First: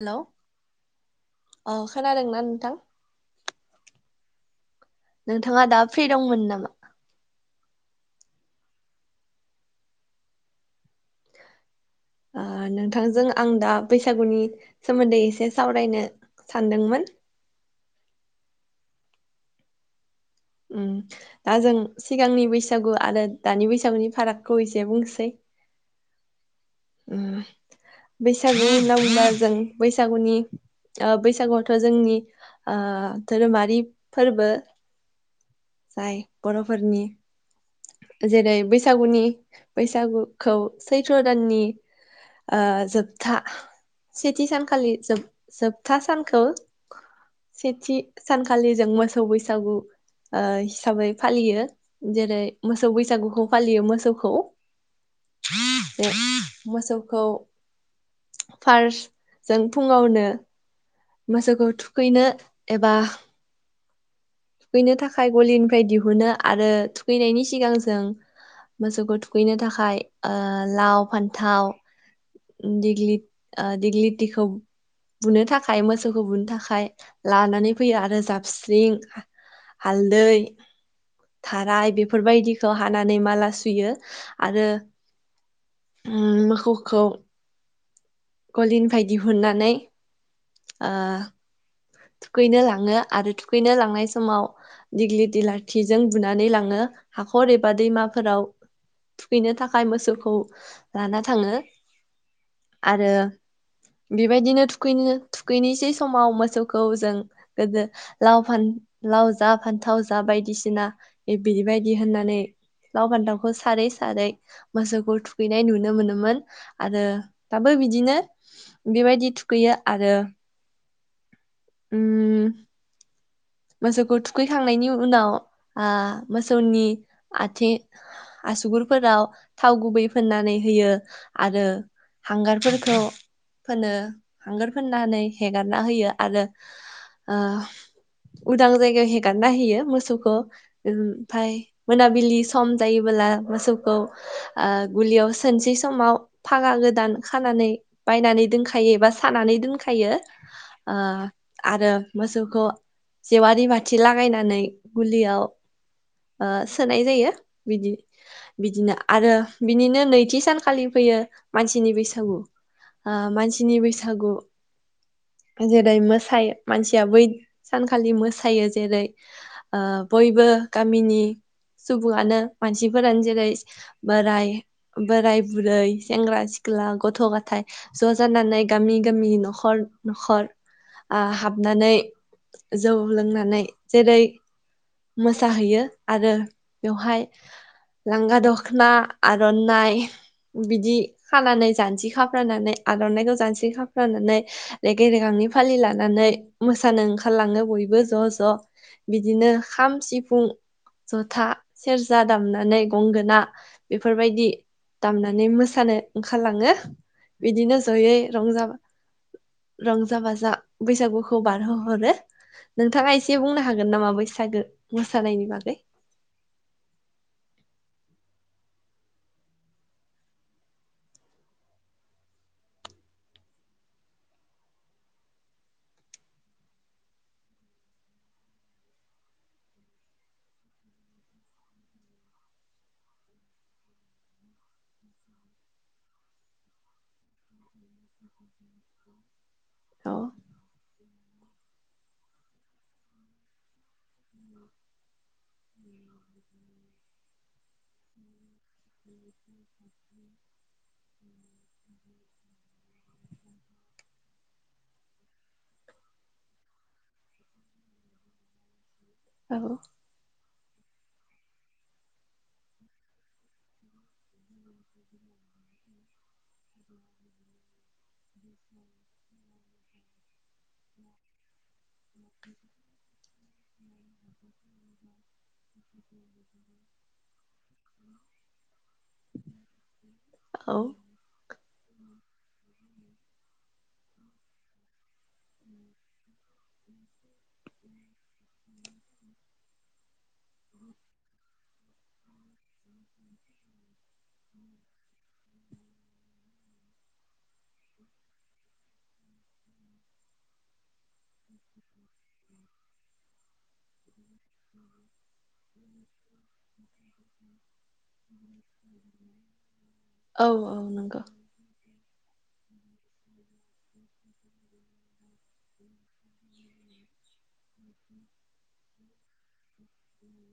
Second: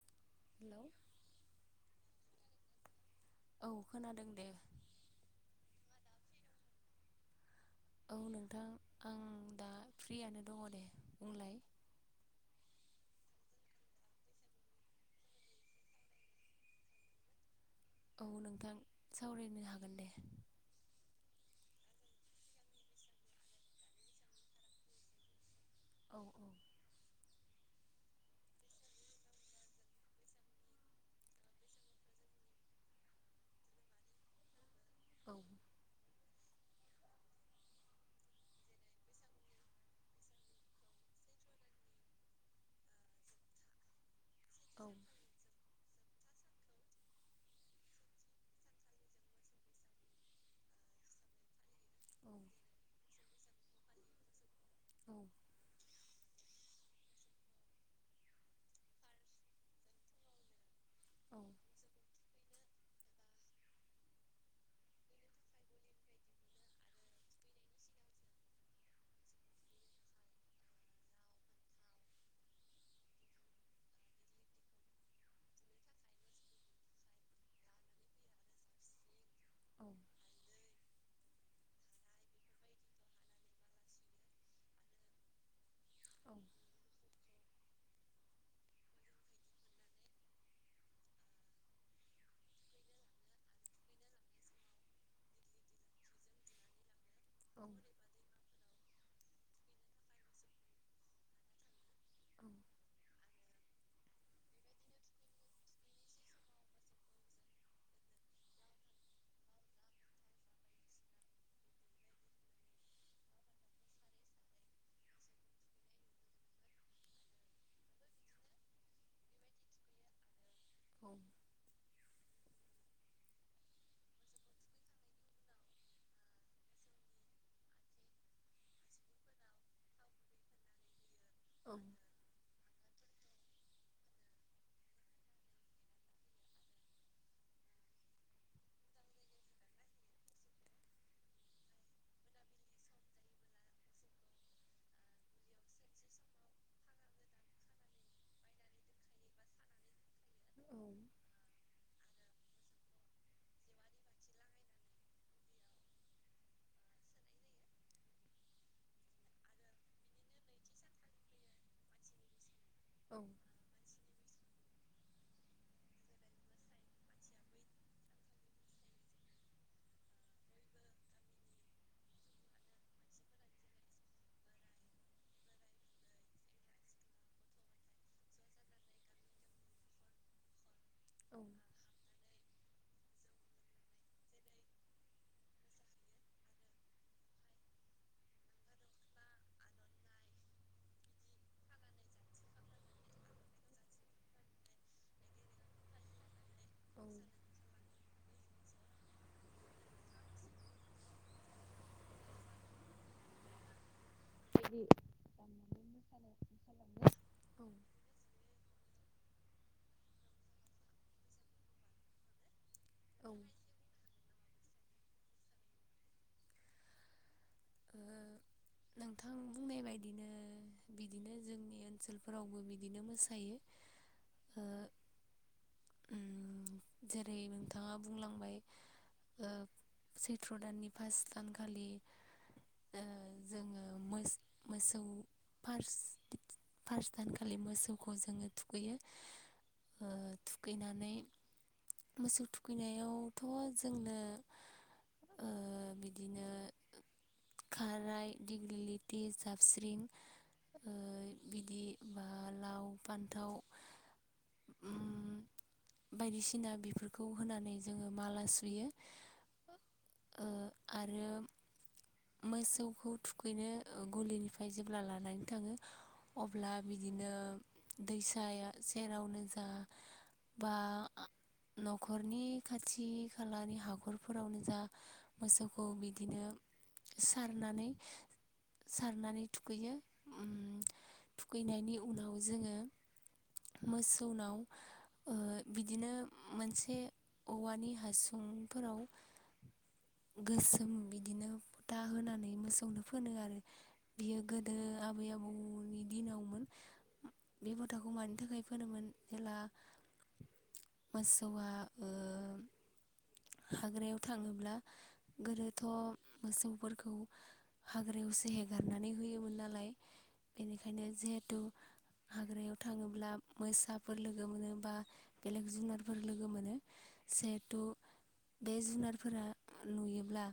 हेल' hello औ खोनादोंना नोंथां? औ खोनादों दे नोंथाङा दा फ्रि दंमोन नामा? औ नोंथां आं दा फ्रियानो दङ दे बुंलाय ओ नोंथांजों आं दा बैसागुनि सोमोन्दै एसे सावरायनो सानदोंमोन औ नोंथां सावरायनो हागोन दे। उम दा जों सिगांनि बैसागु आरो दानि बैसागुनि फारागखौ एसे बुंनोसै औ उम बैसागु होनना बुंब्ला जों बैसागुनि ओ बैसागुआथ' जोंनि दोरोमारि फोरबो औ जाय बर'फोरनि जेरै बैसागुनि बैसागुखौ सैथ्र' दाननि ओ जोबथा सेथि औ सानखालि जोब जोबथा सानखौ सेथि सानखालि जों मोसौ बैसागु ओ हिसाबै फालियो। औ जेरै मोसौ बैसागुखौ फालियो मोसौखौ मोसौखौ फार्स्ट जों फुङावनो मोसौखौ थुखैनो एबा थुखैनो थाखाय गलिनिफ्राय दिहुनो आरो थुखैनायनि सिगां जों मोसौखौ थुखैनो थाखाय ओ लाव फान्थाव दिग्लीद ओ दिग्ली दिखौ बुनो थाखाय मोसौखौ बुनो थाखाय लानानै फैयो आरो जाबस्रिं हालदै थाराय बेफोरबायदिखौ हानानै माला सुयो आरो उम मोखौखौ गलिनिफ्राय दिहुननानै ओ थुखैनो लाङो आरो थुखैनो लांनाय समाव दिग्लि दिलार थिजों बुनानै लाङो हाखर एबा दैमा फोराव थुखैनो थाखाय मोसौखौ लाना थाङो आरो बेबायदिनो थुखैनो थुखैनोसै समाव मोसौ खौ जों गोदो लाव फान लाव जा फान्थाव जा बायदिसिना बिदिबायदि होननानै लाव फान्थावखौ सारै सारै मोसौखौ थुखैनाय नुनो मोनोमोन आरो दाबो बिदिनो बिबायदि थुखैयो आरो [inaudible] उम। मोसौखौ थुखैखांनायनि उनाव आ मोसौनि आथिं आसुगुरफोराव थाव गुबै फोननानै होयो आरो औ हांगारफोरखौ फोनो हांगार फोननानै हेगारना होयो आरो ओ। उदां जायगायाव हेगारना होयो मोसौखौ। ओमफाय मोनाबिलि सम जायोबोला मोसौखौ ओ गुलियाव सोनोसै समाव फागा गोदान खानानै बायनानै दोनखायो एबा सानानै दोनखायो। औ ओ आरो मोसौखौ जेवारि बाथि लागायनानै गुलियाव ओ सोनाय जायो बिदि। बिदिनो आरो बिनिनो नैथि सानखालि फैयो मानसिनि बैसागु। आ मानसिनि बैसागु जेरै मोसायो मानसिया बै सानखालि मोसायो जेरै ओ बयबो गामिनि सुबुंआनो मानसिफोरानो जेरै बोराय बोराय बुरै सेंग्रा सिख्ला गथ' गथाय ज' जानानै गामि गामि न'खर आ हाबनानै जौ लोंनानै जेरै मोसाहैयो आरो बेवहाय लांगा दख'ना आर'नाइ बिदि खानानै जानजि खाफ्रानानै आर'नाइखौ जानजि खाफ्रानानै रेगे रेगांनि फालि लानानै। मोसानो ओंखारलाङो बयबो ज' ज' बिदिनो खाम सिफुं जथा सेरजा दामनानै गंगोना बेफोरबायदि दामनानै मोसानो ओंखारलाङो। बिदिनो जयै रंजाबा रंजा बाजा बैसागुखौ बारहोहरो नोंथाङा एसे बुंनो हागोन नामा बैसागो मोसानायनि बागै। ओ। नोंथां बुंनाय बायदिनो बिदिनो जोंनि ओनसोलफोरावबो बिदिनो मोसायो। ओ उम जेरै नोंथाङा बुंलांबाय। ओ सैथ्र' दाननि फास दानखालि ओ जोङो मोस मोसौ फार्स फार्स्ट दानखालि मोसौखौ जोङो थुखैयो। ओ औ थुखैनानै मोसौ थुखैनायावथ' जोंनो ओ बिदिनो। खाराइ दीग्लिलिति जाबस्रिं ओ बिदि बा लाव बान्थाव उम। बायदिसिना बिफोरखौ होनानै जोङो माला सुयो। औ। ओ आरो मोसौखौ थुखैनो ओ गलिनिफ्राय जेब्ला लानानै थाङो अब्ला बिदिनो दैसाया सेरावनो जा बा न'खरनि खाथि खालानि हाखरफोरावनो जा मोसौखौ बिदिनो सारनानै सारनानै थुखैयो ओम। औ थुखैनायनि उनाव जोङो मोसौनाव ओ बिदिनो मोनसे औवानि हासुंफोराव गोसोम बिदिनो फुथा होनानै मोसौनो फोनो आरो। बियो गोदो आबै आबौनि दिनावमोन। बे फोथाखौ मानि थाखाय फोनोमोन जेला मोसौआ ओ हाग्रायाव थाङोब्ला गोदोथ' मोसौफोरखौ हाग्रायावसे हेगारनानै होयोमोन नालाय औ औ बेनिखायनो नंगौ जिहेथु हाग्रायाव थाङोब्ला मोसाफोर लोगो मोनो बा बेलेग जुनारफोर मोनो। जेहथु बे जुनारफोरा नुयोब्ला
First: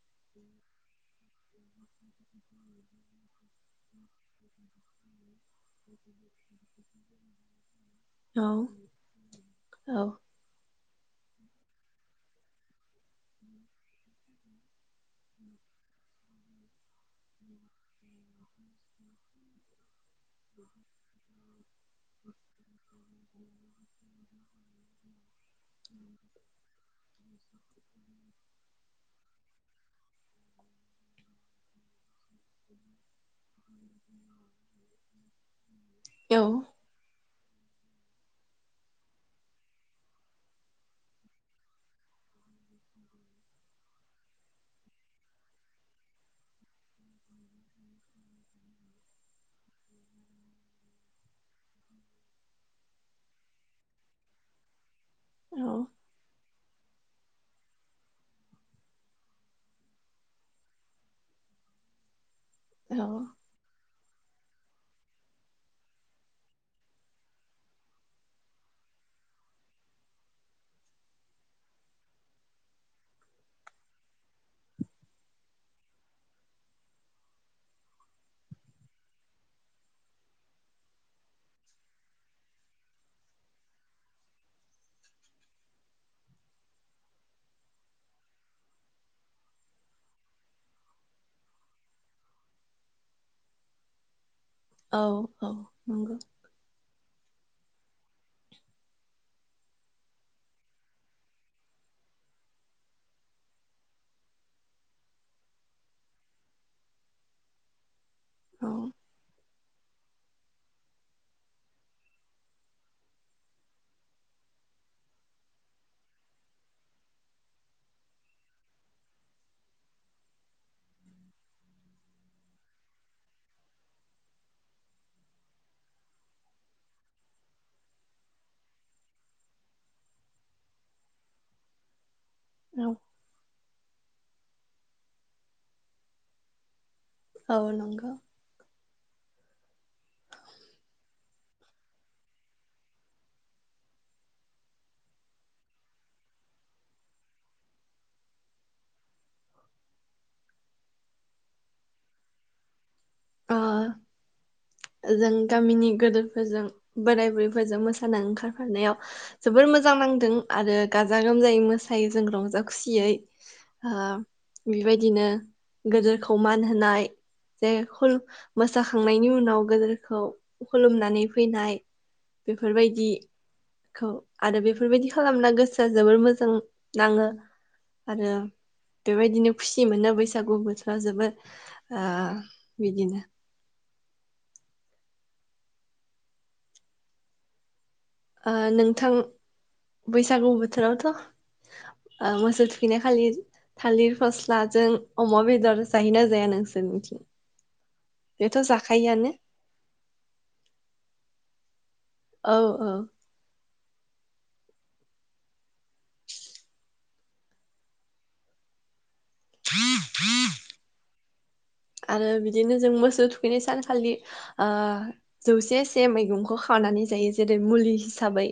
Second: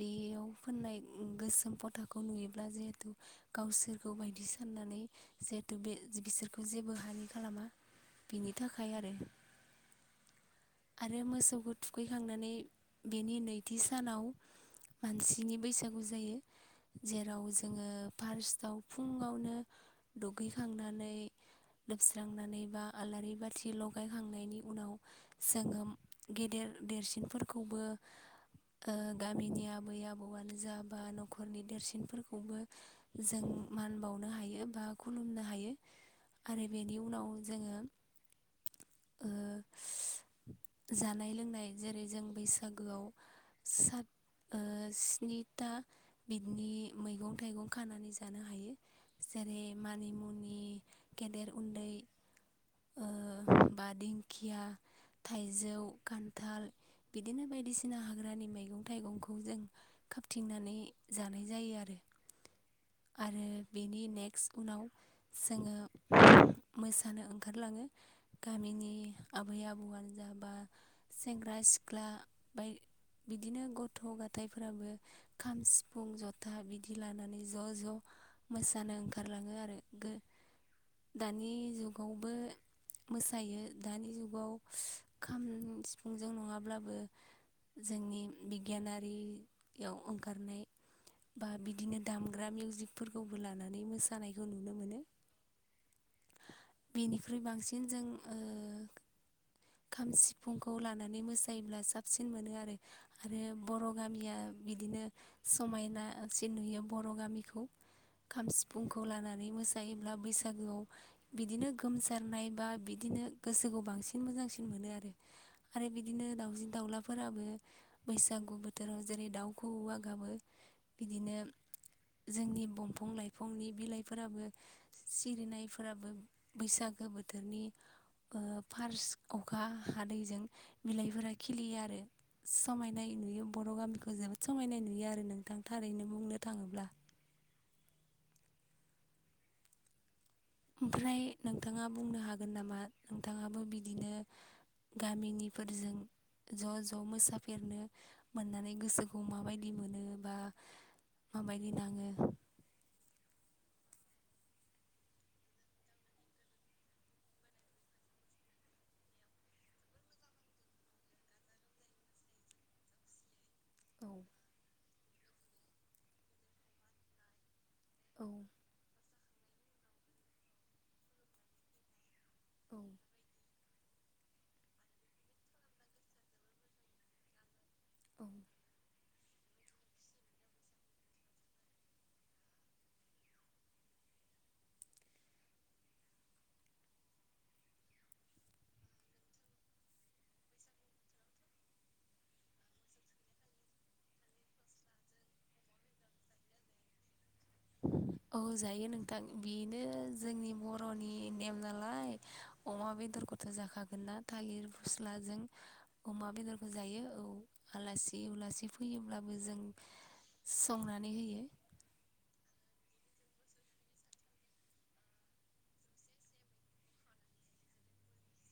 बेयाव फोननाय गोसोम फथाखौ नुयोब्ला जिहेथु गावसोरखौ बायदि साननानै जिहेथु बे बिसोरखौ जेबो हानि खालामा। औ बिनि थाखाय आरो औ आरो मोसौ थुखैखांनानै बेनि नैथि सानाव मानसिनि बैसागु जायो। जेराव जोङो फार्स्टआव फुंङावनो दुगैखांनानै लोबस्रांनानै बा आलारि बाथि लगायखांनायनि उनाव जोङो गेदेर देरसिनफोरखौबो ओ गामिनि आबै आबौआनो जा बा न'खरनि देरसिनफोरखौबो जों मान बावनो हायो बा खुलुमनो हायो औ आरो बेनि उनाव जोङो ओ जानाय लोंनाय जेरै जों बैसागोआव सात ओ स्निथा बिदनि मैगं खानानै जानो हायो। जेरै मानिमुनि गेदेर उन्दै ओ बा दिंखिया औ थाइजौ खान्थाल बिदिनो बायदिसिना हाग्रानि मैगं थाइगंखौ जों खाबथिंनानै जानाय जायो आरो। औ आरो बेनि नेक्स्ट उनाव जोङो मोसानो ओं ओंखारलाङो। गामिनि आबै आबौआानो जा बा सेंग्रा सिख्ला बाय बिदिनो गथ' गथाइफोराबो खाम, सिफुं, जथा बिदि लानानै ज' ज' मोसानो ओंखारलाङो आरो गो दानि जुगावबो मोसायो दानि जुगाव खाम सिफुंजों नङाब्लाबो जोंनि बिगियानारियाव ओंखारनाय बा बिदिनो दामग्रा मिउजिकफोरखौबो लानानै मोसा जानायखौ नुनो मो औ औ नंगौ। बेनिख्रुइ बांसिन जों ओ खाम सिफुंखौ लानानै मोसायोब्ला साबसिन मोनो आरो। आरो बर' गामिया बिदिनो समायनासिन नुयो बर' गामिखौ खाम औ सिफुंखौ लानानै मोसायोब्ला बैसागोआव बिदिनो गोमसारनाय बा बिदिनो गोसोखौ बांसिन मोजांसिन मोनो आरो। आरो बिदिनो दाउसिन दाउलाफोराबो बैसागु बोथोराव जेरै दाउखौऔवा गाबो बिदिनो जोंनि दंफां- लाइफांनि बिलाइफोराबो सिरिनायफोराबो बैसागो बोथोरनि ओ फार्स अखा हादैजों बिलाइफोरा खिलियो आरो समायनाय नुयो बर' गामिखौ जोबोद समायनाय नुयो आरो नोंथां थारैनो बुंनो थाङोब्ला औ नंगौ ओमफ्राय नोंथाङा बुंनो हागोन नामा नोंथाङाबो बिदिनो गामिनिफोरजों ज' ज' मोसाफेरनो मोननानै गोसोखौ माबायदि मोनो बा माबायदि नाङो अ जों गामिनि गोदोरफोरजों बोराय बुरैफोरजों मोसानानै ओंखारफानायाव जोबोर मोजां नांदों आरो गाजा गोमजायै मोसायो जों रंजा खुसियै ओ औ बेबायदिनो गोदोरखौ मान होनाय जे खुलुम जाखांनायनि उनाव गोदोरखौ खुलुमनानै फैनाय बेफोरबायदि खौ आरो बेफोरबायदि खालामना गोसोआ जोबोर मोजां नाङो आरो बेबायदिनो खुसि मोनो बैसागु बोथोरा जोबोद ओ बिदिनो ओ नोंथां बैसागु बोथोरावथ' ओ मोसौ थुखैनाय खालि थालिर फस्लाजों अमा बेदर जायोना जाया नोंसोरनिथिं? औ बेथ' जायो नोंथां। जाखायोआनो बेनो जोंनि बर'नि नेम नालाय औ अमा औ बेदरखौ थ' जाखागोनना थालिर फस्लाजों। अमा बेदरबो जायो औ आलासि उलासि फैयोब्लाबो जों संनानै होयो। आरो बिदिनो जों मोसौ थुखैनाय सानखालि ओ जौसे से मैगंखौ खांनानै जायो जेरै मुलि हिसाबै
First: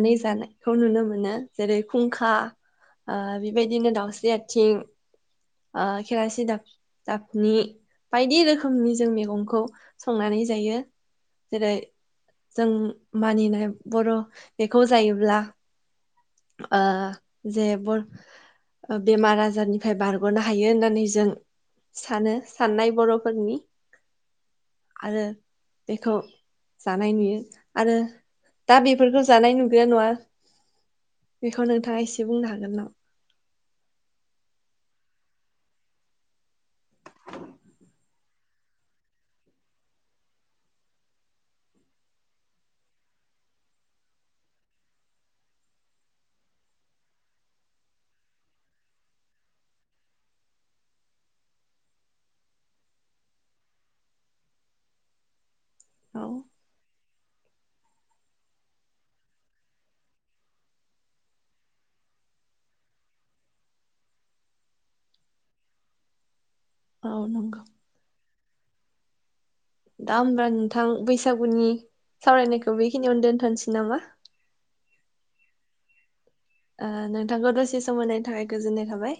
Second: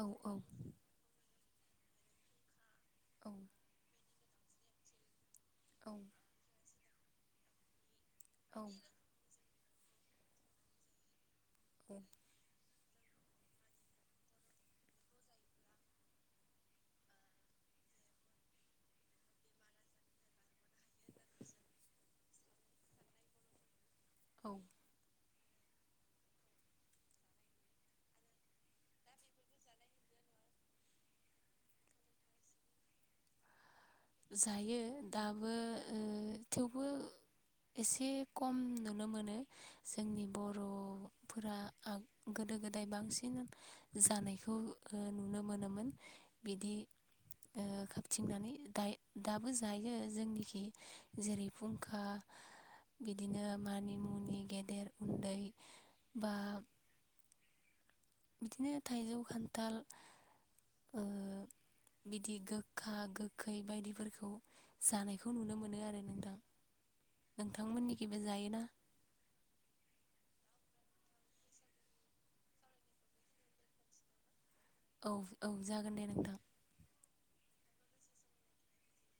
औ औ जानायखौ नुनो मोनो। जेरै खुंखा ओ औ बेबायदि बिदिनो दाउस्रि आथिं ओ औ खेरासि दाफ दाफनि बायदि औ रोखोमनि जों मैगंखौ संनानै जायो। जेरै [inaudible] जों मानिनाय बर' बेखौ जायोब्ला ओ जे बर बेमार आजारनिफ्राय बारग'नो बारग'नो हायो होननानै जों सानो साननाय बर'फोरनि। औ आरो बेखौ जानाय नुयो आरो दा बेफोरखौ जानाय नुगोना नुवा बेखौ नोंथाङा एसे बुंनो हागोन नामा? जायो दाबो ओ थेवबो एसे खम नुनो मोनो जोंनि बर'फोरा ओ गोदो गोदाय बांसिन जानायखौ ओ नुनो मोनोमोन बिदि ओ खाबथिंनानै दाइ दाबो जायो जोंनिखि जेरै फुंखा बिदिनो मानि मुनि गेदेर उन्दै औ बा बिदिनो थाइजौ खान्थाल ओ बिदि गोखा गोखै बायदिफोरखौ जानायखौ नुनो मोनो आरो नोंथां औ नंगौ नोंथांमोननिखिबो जायो ना? दा होमबा नोंथां बैसागुनि सावरायनायखौ बेखिनियावनो दोनथसै नामा! औ औ जागोन दे नोंथां। ओ नोंथांखौ दसे समहोनायनि थाखाय गोजोननाय थाबाय।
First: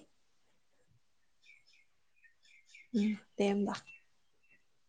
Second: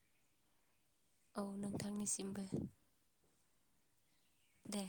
औ नोंथांनिसिमबो। उम दे होमबा। दे।